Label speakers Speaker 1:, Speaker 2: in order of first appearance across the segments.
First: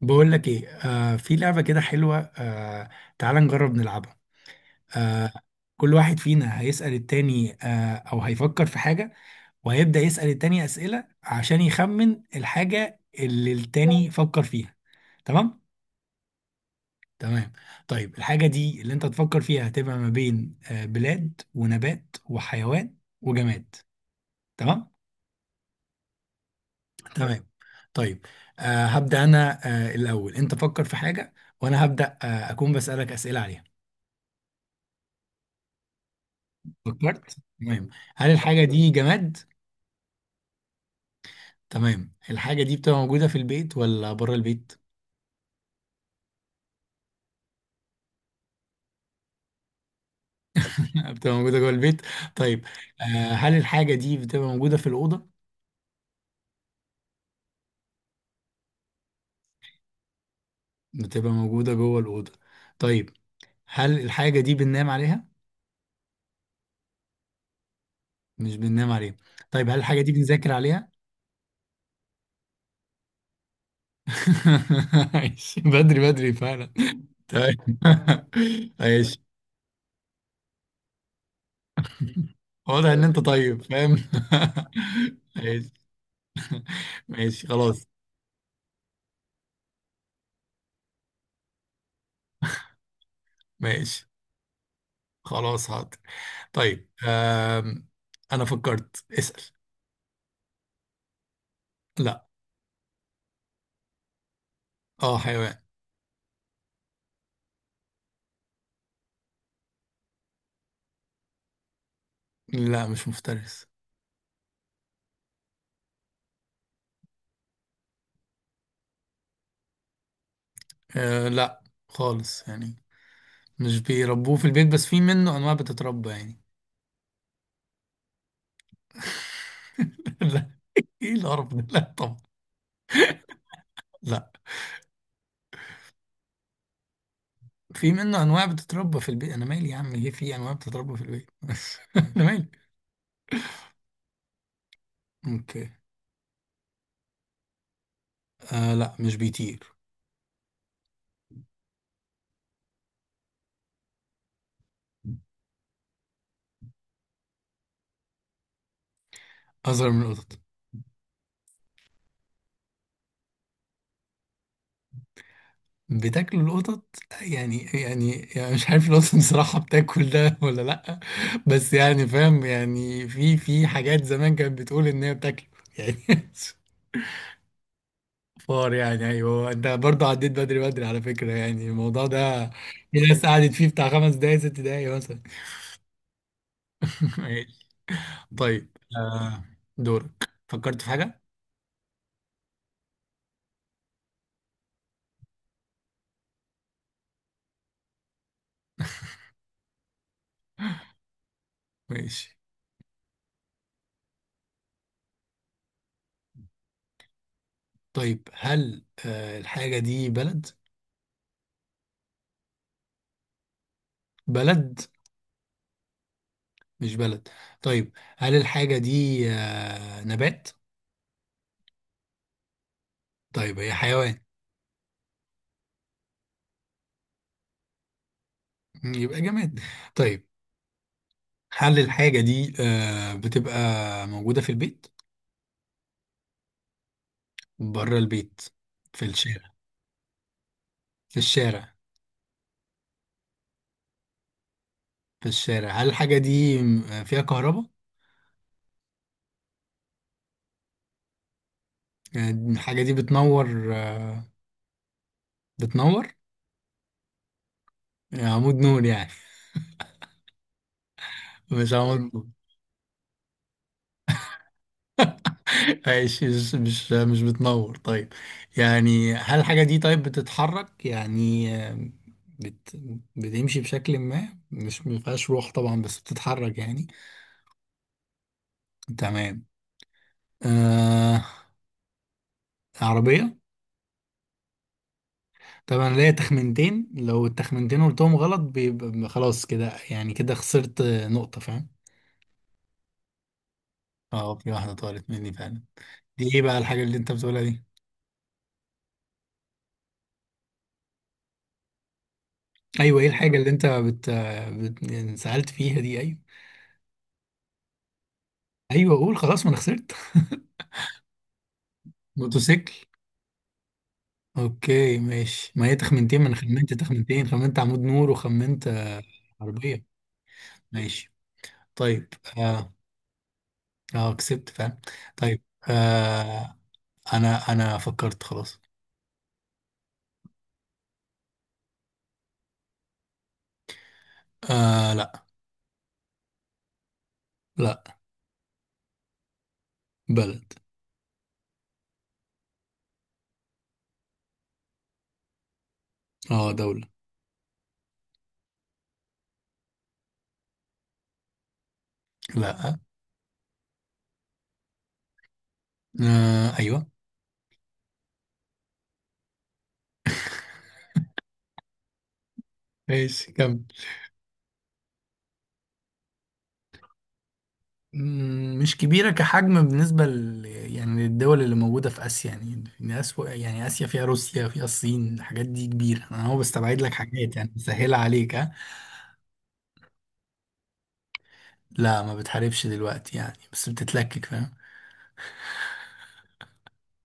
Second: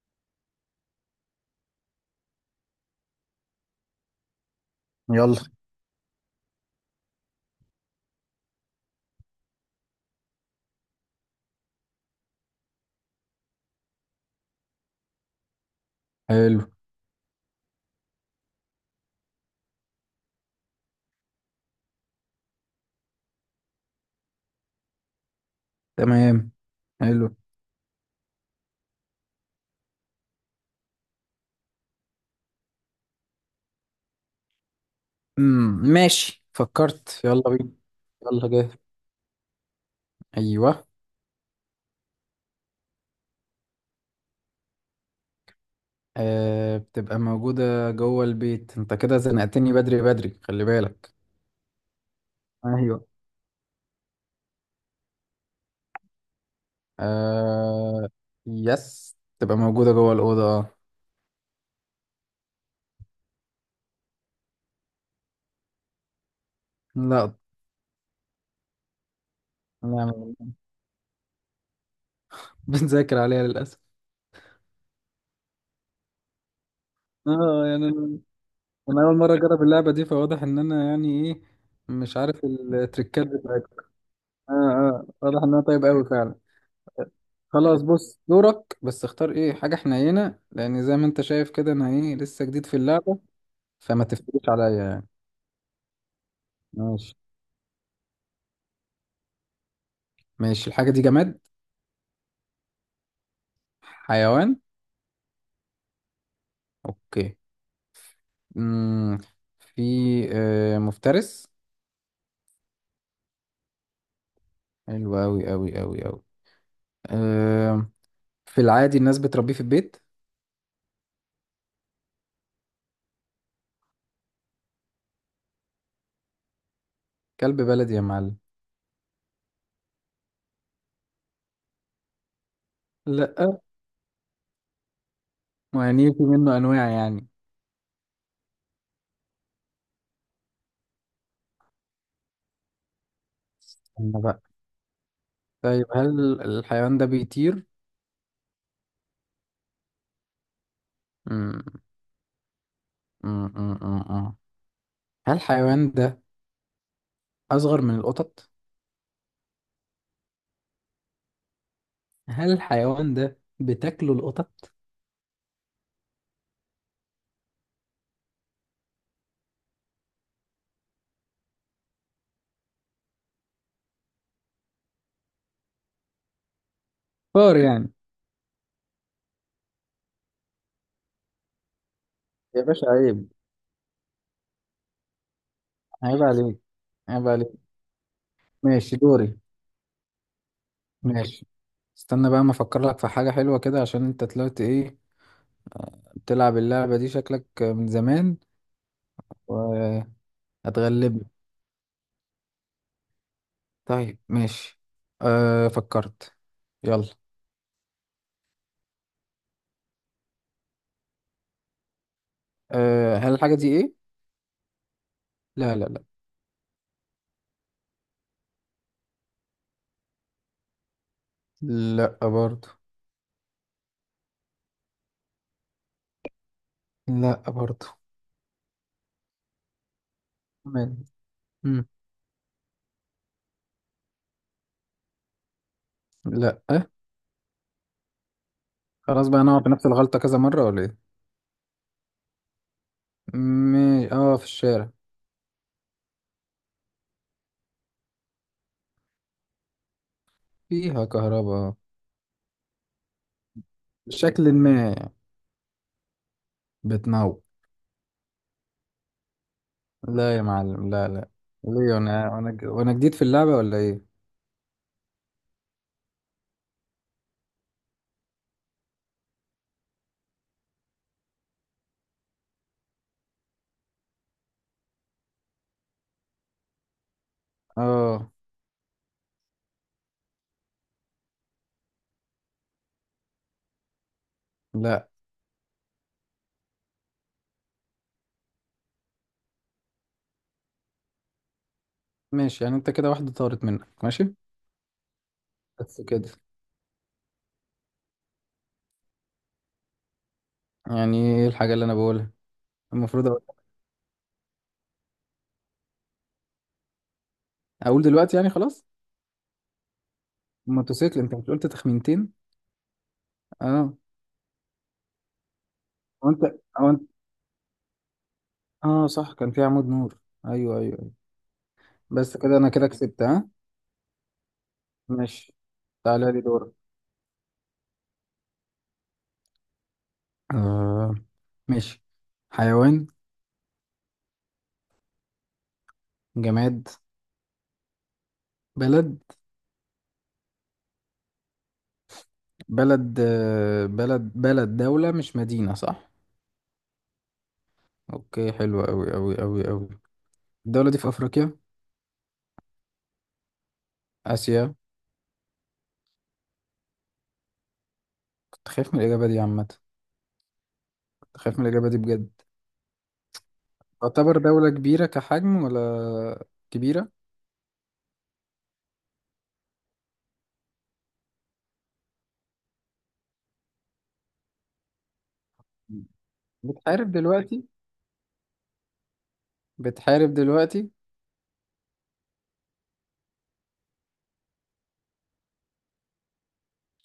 Speaker 1: بقول لك ايه، في لعبة كده حلوة. تعال نجرب نلعبها. آه
Speaker 2: يلا.
Speaker 1: كل واحد فينا هيسأل التاني، او هيفكر في حاجة وهيبدأ يسأل التاني أسئلة عشان يخمن الحاجة اللي التاني فكر فيها. تمام.
Speaker 2: حلو.
Speaker 1: تمام. طيب الحاجة دي اللي انت تفكر فيها هتبقى ما بين بلاد ونبات وحيوان وجماد. تمام.
Speaker 2: تمام. حلو.
Speaker 1: تمام. طيب، هبدأ انا. الأول انت فكر في حاجة، وانا هبدأ اكون بسألك أسئلة عليها.
Speaker 2: ماشي، فكرت.
Speaker 1: فكرت؟
Speaker 2: يلا بينا.
Speaker 1: تمام. هل
Speaker 2: يلا
Speaker 1: الحاجة
Speaker 2: جاي.
Speaker 1: دي جماد؟
Speaker 2: ايوه.
Speaker 1: تمام. الحاجة دي بتبقى موجودة في البيت ولا بره البيت؟
Speaker 2: بتبقى موجودة جوه البيت. انت كده زنقتني بدري بدري، خلي بالك.
Speaker 1: بتبقى موجودة جوه البيت. طيب. آه
Speaker 2: ايوه.
Speaker 1: هل الحاجة دي بتبقى موجودة في الأوضة؟
Speaker 2: آه يس تبقى موجودة جوه الأوضة، اه.
Speaker 1: بتبقى موجودة جوه الأوضة. طيب. هل الحاجة دي بننام عليها؟
Speaker 2: لا.
Speaker 1: مش بننام عليها. طيب هل الحاجة دي
Speaker 2: يعني
Speaker 1: بنذاكر عليها؟
Speaker 2: بنذاكر عليها للأسف.
Speaker 1: ماشي، بدري بدري فعلا.
Speaker 2: اه
Speaker 1: طيب.
Speaker 2: يعني انا أنا اول
Speaker 1: ماشي.
Speaker 2: مرة اجرب اللعبة دي، فواضح ان انا يعني ايه. مش عارف
Speaker 1: واضح ان انت
Speaker 2: التريكات
Speaker 1: طيب
Speaker 2: بتاعتها.
Speaker 1: فاهم.
Speaker 2: اه، اه، واضح انها
Speaker 1: ماشي.
Speaker 2: طيب قوي فعلا.
Speaker 1: ماشي
Speaker 2: خلاص
Speaker 1: خلاص.
Speaker 2: بص دورك، بس اختار ايه حاجة حنينة، لأن زي ما انت شايف كده انا ايه لسه جديد في اللعبة، فما
Speaker 1: ماشي.
Speaker 2: تفتكرش عليا يعني.
Speaker 1: خلاص حاضر. طيب،
Speaker 2: ماشي.
Speaker 1: انا فكرت اسأل.
Speaker 2: ماشي، الحاجة دي جماد؟
Speaker 1: لا.
Speaker 2: حيوان؟
Speaker 1: اه حيوان.
Speaker 2: اوكي. مم. في مفترس؟
Speaker 1: لا، مش مفترس.
Speaker 2: حلو اوي اوي اوي اوي. آه في العادي الناس بتربيه في البيت؟
Speaker 1: لا، خالص يعني. مش بيربوه في البيت، بس في منه انواع بتتربى يعني.
Speaker 2: كلب بلدي يا معلم؟
Speaker 1: لا، ايه القرف ده؟ لا طبعا.
Speaker 2: لأ.
Speaker 1: لا،
Speaker 2: ما يعني في منه أنواع يعني.
Speaker 1: في منه انواع بتتربى في البيت. انا مالي يا عم؟ ايه، في انواع بتتربى في البيت؟ انا مالي.
Speaker 2: استنى بقى.
Speaker 1: اوكي.
Speaker 2: طيب هل الحيوان ده بيطير؟
Speaker 1: لا، مش بيطير.
Speaker 2: مم. مم. مم. مم. مم. هل الحيوان ده أصغر من القطط؟
Speaker 1: اصغر من القطط.
Speaker 2: هل الحيوان ده بتاكله القطط؟
Speaker 1: بتاكلوا القطط يعني يعني، يعني مش عارف القطط بصراحة بتاكل ده ولا لأ. بس يعني فاهم، يعني في حاجات زمان كانت بتقول إن هي بتاكله يعني.
Speaker 2: فار يعني.
Speaker 1: فار يعني؟ أيوه، أنت برضه عديت بدري بدري على فكرة يعني الموضوع ده.
Speaker 2: يا باشا
Speaker 1: في ناس
Speaker 2: عيب.
Speaker 1: قعدت فيه بتاع خمس دقايق ست دقايق مثلا.
Speaker 2: عيب عليك. عيب
Speaker 1: ماشي.
Speaker 2: عليك.
Speaker 1: طيب.
Speaker 2: ماشي دوري.
Speaker 1: دورك، فكرت في حاجة؟
Speaker 2: ماشي، استنى بقى ما أفكر لك في حاجة حلوة كده، عشان أنت طلعت إيه، بتلعب اللعبة دي شكلك من زمان وهتغلبني.
Speaker 1: ماشي.
Speaker 2: طيب ماشي. أه، فكرت. يلا.
Speaker 1: طيب هل الحاجة دي بلد؟
Speaker 2: هل الحاجة دي إيه؟
Speaker 1: بلد.
Speaker 2: لا لا لا.
Speaker 1: مش بلد. طيب هل الحاجة دي نبات؟
Speaker 2: لا برضو.
Speaker 1: طيب هي حيوان؟
Speaker 2: لا برضو.
Speaker 1: يبقى جماد. طيب.
Speaker 2: تمام.
Speaker 1: هل
Speaker 2: مم.
Speaker 1: الحاجة دي بتبقى موجودة في البيت؟
Speaker 2: لا.
Speaker 1: بره البيت؟ في
Speaker 2: خلاص بقى
Speaker 1: الشارع.
Speaker 2: أنا أقعد بنفس الغلطة كذا مرة ولا إيه؟
Speaker 1: في الشارع.
Speaker 2: اه، في الشارع.
Speaker 1: في الشارع. هل الحاجة دي فيها كهرباء؟
Speaker 2: فيها كهرباء، آه.
Speaker 1: يعني الحاجة دي بتنور،
Speaker 2: بشكل ما يعني،
Speaker 1: بتنور؟
Speaker 2: بتنور.
Speaker 1: يعني عمود نور يعني؟
Speaker 2: لا يا معلم، لا لا.
Speaker 1: مش
Speaker 2: ليه
Speaker 1: عمود نور.
Speaker 2: وانا جديد في اللعبة ولا ايه؟
Speaker 1: ماشي، مش بتنور. طيب، يعني هل الحاجة دي طيب بتتحرك يعني؟ بت بتمشي بشكل ما، مش مفيهاش روح طبعا بس بتتحرك يعني.
Speaker 2: اه،
Speaker 1: تمام. آه عربية؟
Speaker 2: لا.
Speaker 1: طبعا ليا تخمنتين، لو التخمنتين قلتهم غلط بيبقى خلاص كده يعني، كده خسرت نقطة فاهم.
Speaker 2: ماشي، يعني انت كده واحدة طارت منك،
Speaker 1: اه،
Speaker 2: ماشي.
Speaker 1: في واحدة طارت مني فعلا.
Speaker 2: بس كده.
Speaker 1: دي ايه بقى الحاجة اللي انت بتقولها دي؟
Speaker 2: يعني ايه الحاجة اللي انا بقولها؟
Speaker 1: ايوه، ايه
Speaker 2: المفروض
Speaker 1: الحاجة
Speaker 2: اقول.
Speaker 1: اللي انت يعني سألت فيها دي؟ ايوه
Speaker 2: أقول دلوقتي يعني، خلاص.
Speaker 1: ايوه، قول خلاص ما انا خسرت.
Speaker 2: موتوسيكل. انت مش قلت تخمينتين؟
Speaker 1: موتوسيكل.
Speaker 2: اه.
Speaker 1: اوكي ماشي، ما هي تخمنتين، ما انا
Speaker 2: وانت
Speaker 1: خمنت
Speaker 2: او انت
Speaker 1: تخمنتين، خمنت عمود نور وخمنت
Speaker 2: اه صح، كان في
Speaker 1: عربية.
Speaker 2: عمود نور، ايوه ايوه أيوة.
Speaker 1: ماشي. طيب.
Speaker 2: بس كده انا
Speaker 1: اه،
Speaker 2: كده كسبت، ها؟
Speaker 1: اه كسبت فعلا. طيب.
Speaker 2: ماشي، تعالى لي
Speaker 1: آه
Speaker 2: دورك.
Speaker 1: انا فكرت خلاص.
Speaker 2: آه ماشي. حيوان؟
Speaker 1: لا.
Speaker 2: جماد؟
Speaker 1: لا.
Speaker 2: بلد؟
Speaker 1: بلد.
Speaker 2: بلد، بلد، بلد، دولة مش مدينة، صح؟
Speaker 1: اه دولة.
Speaker 2: اوكي، حلوة اوي اوي اوي اوي. الدولة دي في افريقيا؟
Speaker 1: لا.
Speaker 2: اسيا؟
Speaker 1: ايوه.
Speaker 2: كنت خايف من الاجابة دي عامة. كنت خايف من الاجابة دي بجد.
Speaker 1: ماشي كمل.
Speaker 2: تعتبر دولة كبيرة كحجم ولا كبيرة؟
Speaker 1: مش كبيرة كحجم بالنسبة يعني للدول اللي موجودة في آسيا يعني، يعني يعني آسيا فيها روسيا، فيها الصين، الحاجات دي كبيرة. أنا هو بستبعد لك
Speaker 2: بتحارب
Speaker 1: حاجات يعني
Speaker 2: دلوقتي؟
Speaker 1: مسهلة عليك ها.
Speaker 2: بتحارب دلوقتي؟
Speaker 1: لا، ما بتحاربش دلوقتي يعني بس بتتلكك فاهم.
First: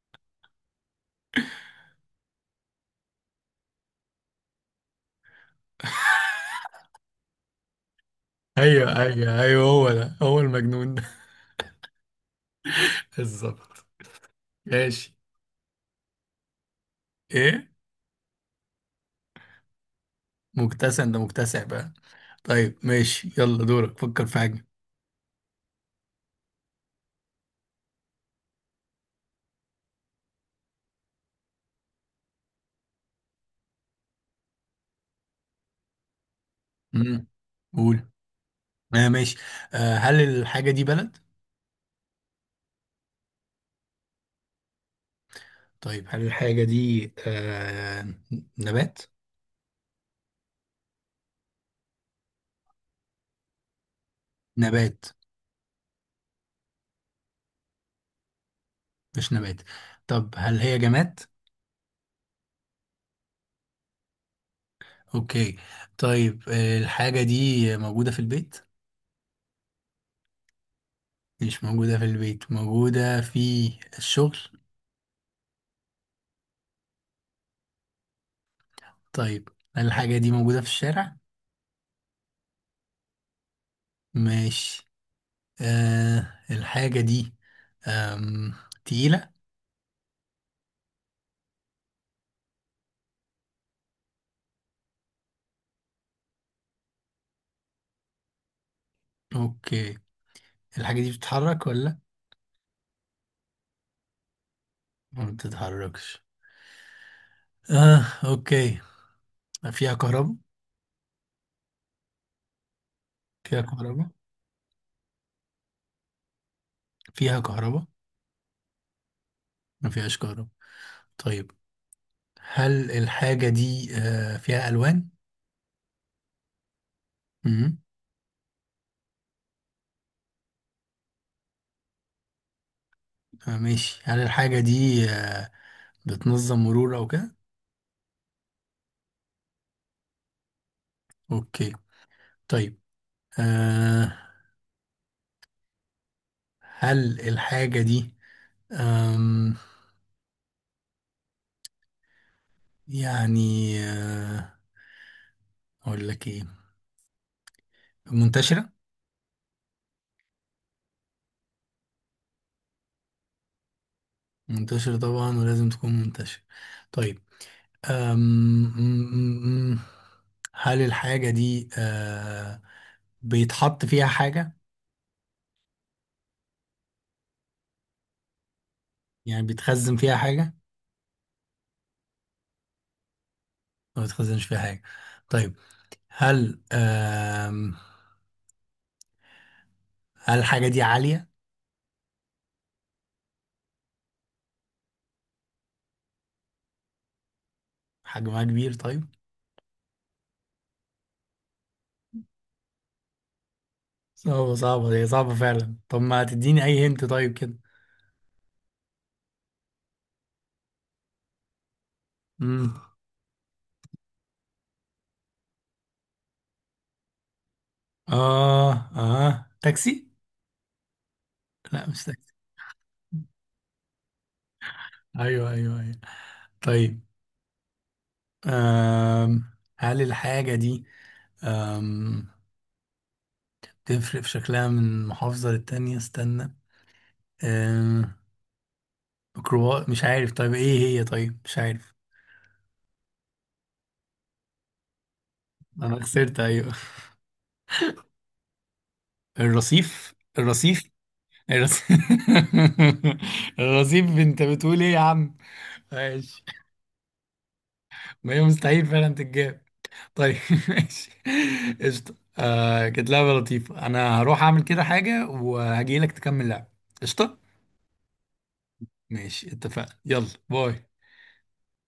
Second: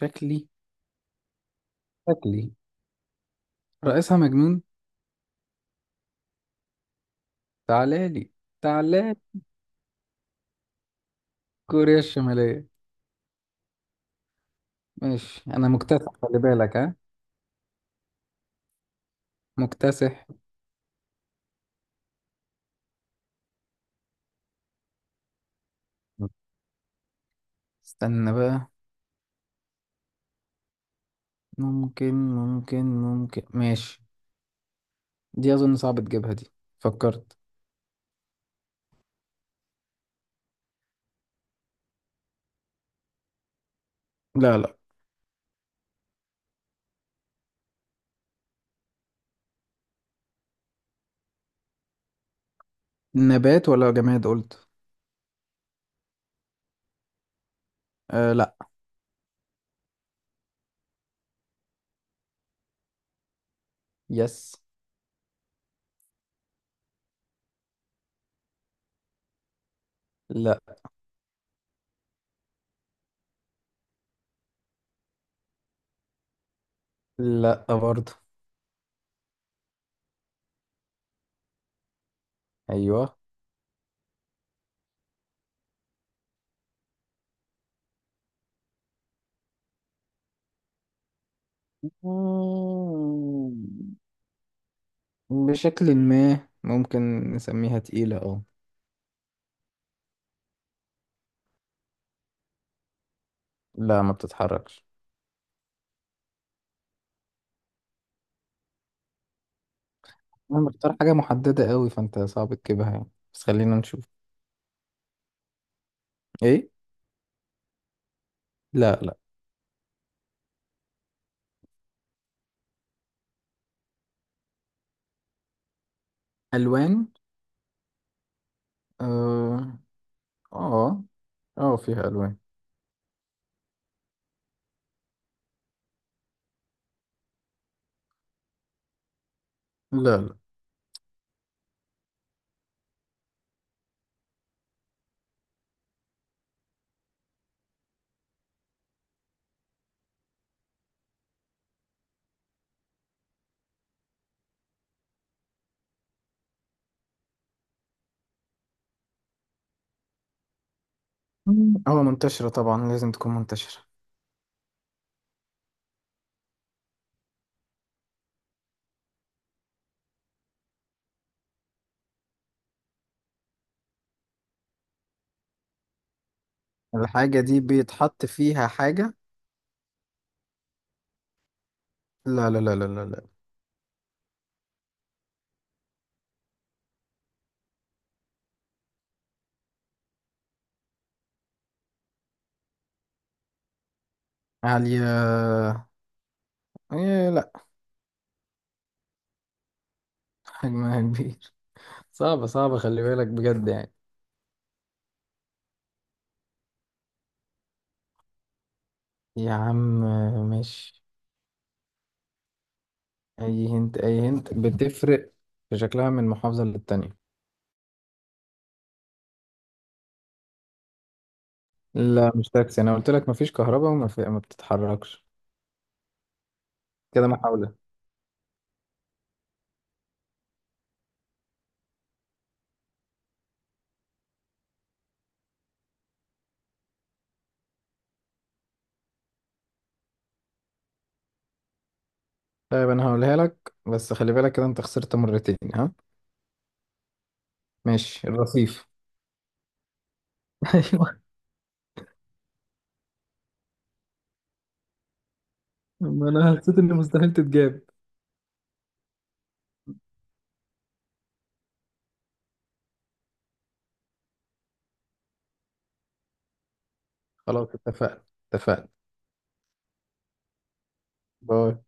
Speaker 2: شكلي. شكلي رئيسها مجنون. تعالالي.
Speaker 1: ايوه
Speaker 2: تعالالي.
Speaker 1: ايوه ايوه، هو ده هو المجنون ده.
Speaker 2: كوريا الشمالية.
Speaker 1: بالظبط. ماشي.
Speaker 2: ماشي، انا مكتسح، خلي بالك، ها.
Speaker 1: ايه؟
Speaker 2: مكتسح.
Speaker 1: مكتسع، انت مكتسع بقى. طيب ماشي، يلا دورك فكر في حاجة.
Speaker 2: استنى بقى. ممكن، ممكن، ممكن، ماشي. دي أظن صعب تجيبها دي.
Speaker 1: امم.
Speaker 2: فكرت.
Speaker 1: قول. ماشي. هل الحاجة دي بلد؟
Speaker 2: لا لا.
Speaker 1: طيب هل الحاجة دي نبات؟
Speaker 2: نبات ولا جماد قلت؟
Speaker 1: نبات.
Speaker 2: آه، لا.
Speaker 1: مش نبات. طب هل هي جماد؟
Speaker 2: يس.
Speaker 1: اوكي. طيب الحاجة دي موجودة في البيت؟
Speaker 2: لا
Speaker 1: مش موجودة في البيت. موجودة في الشغل؟
Speaker 2: لا برضه.
Speaker 1: طيب هل الحاجة دي موجودة في الشارع؟
Speaker 2: أيوه.
Speaker 1: ماشي. الحاجة دي آم، تقيلة؟
Speaker 2: مم. بشكل ما ممكن نسميها تقيلة، اه.
Speaker 1: اوكي. الحاجة دي بتتحرك ولا؟
Speaker 2: لا، ما بتتحركش.
Speaker 1: ما بتتحركش. اه اوكي. ما فيها كهرباء؟
Speaker 2: أنا بختار حاجة محددة قوي، فأنت صعب تجيبها يعني، بس
Speaker 1: فيها
Speaker 2: خلينا نشوف.
Speaker 1: كهرباء؟
Speaker 2: إيه؟
Speaker 1: فيها كهرباء.
Speaker 2: لا لا.
Speaker 1: ما فيهاش كهرباء. طيب. هل الحاجة دي فيها ألوان؟
Speaker 2: ألوان.
Speaker 1: امم.
Speaker 2: آه. آه. آه، فيها ألوان.
Speaker 1: ماشي. هل الحاجة دي بتنظم مرور أو كده؟
Speaker 2: لا لا.
Speaker 1: أوكي. طيب. آه، هل الحاجة دي آم، يعني آه، أقول لك إيه، منتشرة؟
Speaker 2: مم. اه، منتشرة طبعا، لازم تكون منتشرة.
Speaker 1: منتشرة طبعا، ولازم تكون منتشرة. طيب. آم، م- م- م- هل الحاجة دي بيتحط فيها حاجة؟
Speaker 2: الحاجة دي بيتحط فيها حاجة؟
Speaker 1: يعني بيتخزن فيها حاجة؟
Speaker 2: لا لا لا لا لا لا.
Speaker 1: ما بيتخزنش فيها حاجة. طيب. هل آم هل الحاجة دي عالية؟
Speaker 2: عالية؟ إيه، لا.
Speaker 1: حجمها كبير؟ طيب.
Speaker 2: حجمها كبير. صعبة صعبة، خلي بالك بجد يعني.
Speaker 1: صعبة صعبة هي صعبة فعلا، طب ما تديني أي هنت طيب كده.
Speaker 2: يا عم. ماشي.
Speaker 1: امم.
Speaker 2: أي هنت. أي هنت بتفرق في شكلها من محافظة للتانية.
Speaker 1: تاكسي. لا مش تاكسي.
Speaker 2: لا مش تاكسي، أنا قلت لك مفيش كهرباء ما بتتحركش.
Speaker 1: أيوه أيوه أيوه. طيب.
Speaker 2: كده محاولة.
Speaker 1: آم هل الحاجة دي آم تفرق في شكلها من محافظة للتانية؟ استنى. آم ميكروباص؟ مش عارف طيب إيه هي؟ طيب مش عارف.
Speaker 2: طيب أنا هقولها لك، بس خلي بالك كده أنت خسرت مرتين، ها.
Speaker 1: أنا خسرت أيوه.
Speaker 2: ماشي، الرصيف.
Speaker 1: الرصيف؟ الرصيف؟
Speaker 2: ايوه.
Speaker 1: الرص- الرصيف؟ انت بتقول ايه يا عم؟
Speaker 2: ما
Speaker 1: ماشي.
Speaker 2: انا حسيت ان مستحيل تتجاب.
Speaker 1: ما هي مستحيل فعلا تتجاب. طيب. ماشي. قشطة. كانت لعبة لطيفة، انا هروح اعمل كده حاجة وهجيلك تكمل لعب. قشطة.
Speaker 2: خلاص اتفقنا. اتفقنا.
Speaker 1: ماشي، اتفقنا. يلا باي.
Speaker 2: باي.